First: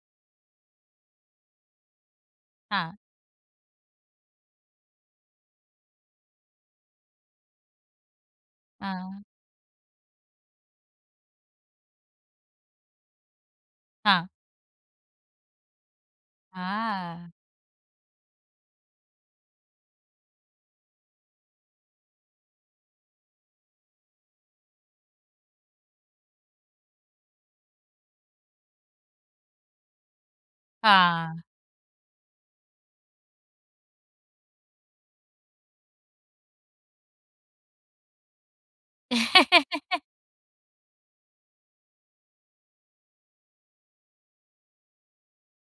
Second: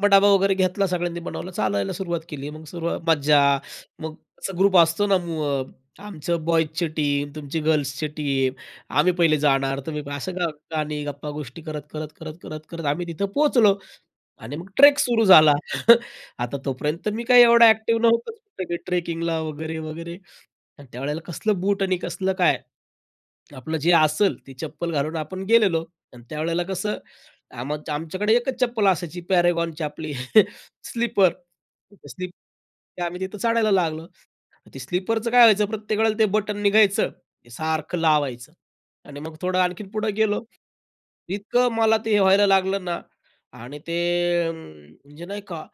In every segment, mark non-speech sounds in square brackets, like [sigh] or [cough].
मग डबा वगैरे घेतला सगळ्यांनी बनवलं, चालायला सुरुवात केली. मग हां. सुरुवात मज्जा मग असा ग्रुप असतो ना मु अ, आमची बॉयज ची टीम, तुमची गर्ल्स ची टीम. आम्ही हां. पहिले जाणार, तुम्ही असं. गा गाणी गप्पा गोष्टी करत, करत, करत, करत, करत आम्ही तिथं पोहोचलो हां. आणि मग ट्रेक सुरू झाला. [chuckles] आता तोपर्यंत मी हां. काही एवढा ॲक्टिव्ह नव्हतोच ट्रेकिंग ला वगैरे, वगैरे अन् त्यावेळेला कसलं बूट आणि कसलं काय? आपलं जे असेल ते चप्पल घालून आपण गेलेलो अन् त्यावेळेला कसं आमच्या आमच्याकडे एकच चप्पल असायची पॅरागॉनची आपली [chuckles] स्लीपर. हां. [unintelligible] स्लीप ते आम्ही तिथं चढायला लागलो. ते स्लीपरचं काय व्हायचं प्रत्येक वेळेला ते बटन निघायचं. ते सारखं लावायचं आणि मग थोडं आणखीन [chuckles] पुढे गेलो. इतकं मला ते हे व्हायला लागलं ना आणि ते अ, म्हणजे नाही का,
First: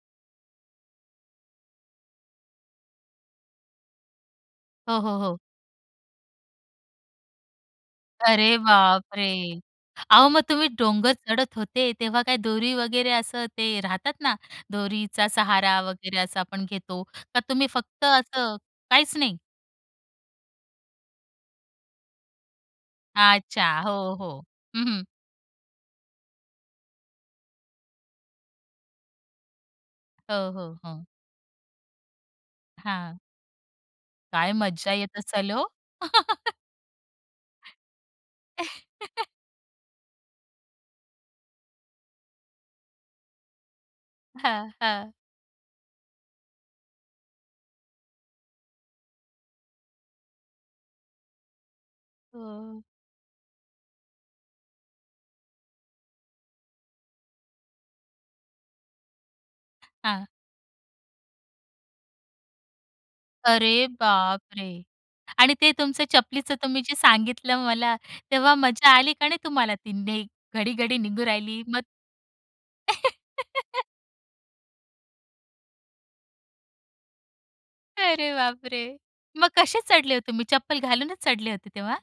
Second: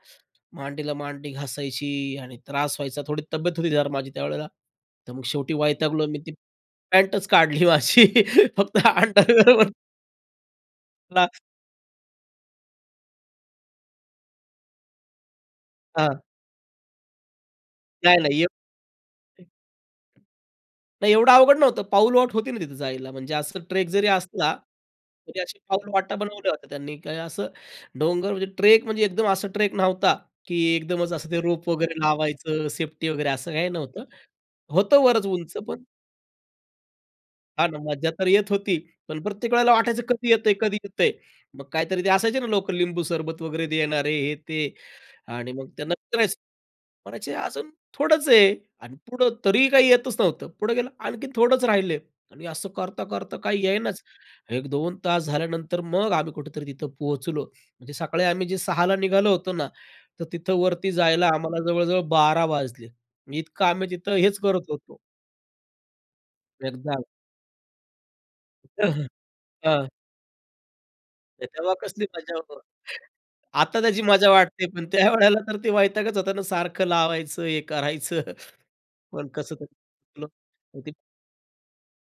मांडीला मांडी घासायची आणि त्रास व्हायचा थोडी तब्येत होती माझी त्यावेळेला. हो, तर हो, मग हो. शेवटी वैतागलो मी ती पॅन्टच काढली माझी, अरे फक्त बापरे! अंडरवेअर वर अहो, मग तुम्ही डोंगर [unintelligible] चढत होते, तेव्हा काय दोरी वगैरे असं ते राहतात ना, दोरीचा सहारा वगैरे हां. असा आपण घेतो? का तुम्ही फक्त नाही, नाही, असं एक काहीच नाही? नाही, एवढं अवघड नव्हतं, पाऊलवाट होती ना तिथे जायला. म्हणजे असं अच्छा. ट्रेक जरी हो, हो. असला हं, हं. तरी अशी पाऊलवाटा बनवल्या होत्या त्यांनी. काही असं डोंगर म्हणजे ट्रेक म्हणजे एकदम असा ट्रेक नव्हता हो, की हो, हो. एकदमच असं ते रोप वगैरे लावायचं, सेफ्टी हां. वगैरे असं काही नव्हतं. काय मजा होतं येत बरंच असेल उंच हो? पण [chuckles] हां ना. मज्जा तर येत होती. पण [chuckles] प्रत्येक वेळेला वाटायचं कधी येतंय? कधी येतंय? मग काहीतरी ते असायचे ना लोकं लिंबू सरबत वगैरे देणारे, हे, ते हां, हां. आणि मग त्यांना विचारायचं. म्हणायचे, "अजून थोडंच आहे." आणि पुढं तरीही काही येतच नव्हतं. पुढे गेलं आणखीन, थोडच राहिले आणि असं हो. करता, करता काही येईनाच. एक 2 तास झाल्यानंतर मग आम्ही कुठेतरी तिथं पोहोचलो. म्हणजे सकाळी आम्ही जे 6:00 ला निघालो होतो ना, तर हां. तिथं वरती जायला आम्हाला जवळ-जवळ 12:00 वाजले. म्हणजे इतकं अरे आम्ही तिथं हेच करत बापरे! होतो. आणि ते तुमचं चपलीचं तुम्ही जे एकदा सांगितलं मला, तेव्हा अ, मजा हं, आली का नाही तुम्हाला, हां. ती ने घडी-घडी निघून राहिली तेव्हा मग कसली मजा हो. आता [laughs] त्याची मजा वाटते, पण त्यावेळेला तर ते वैतागचं होता ना सारखं लावायचं, हे करायचं. अरे बापरे! [chuckles] पण मग कसंतरी कसे चढले होते गेलो तुम्ही? चप्पल वरती. घालूनच चढले होते तेव्हा?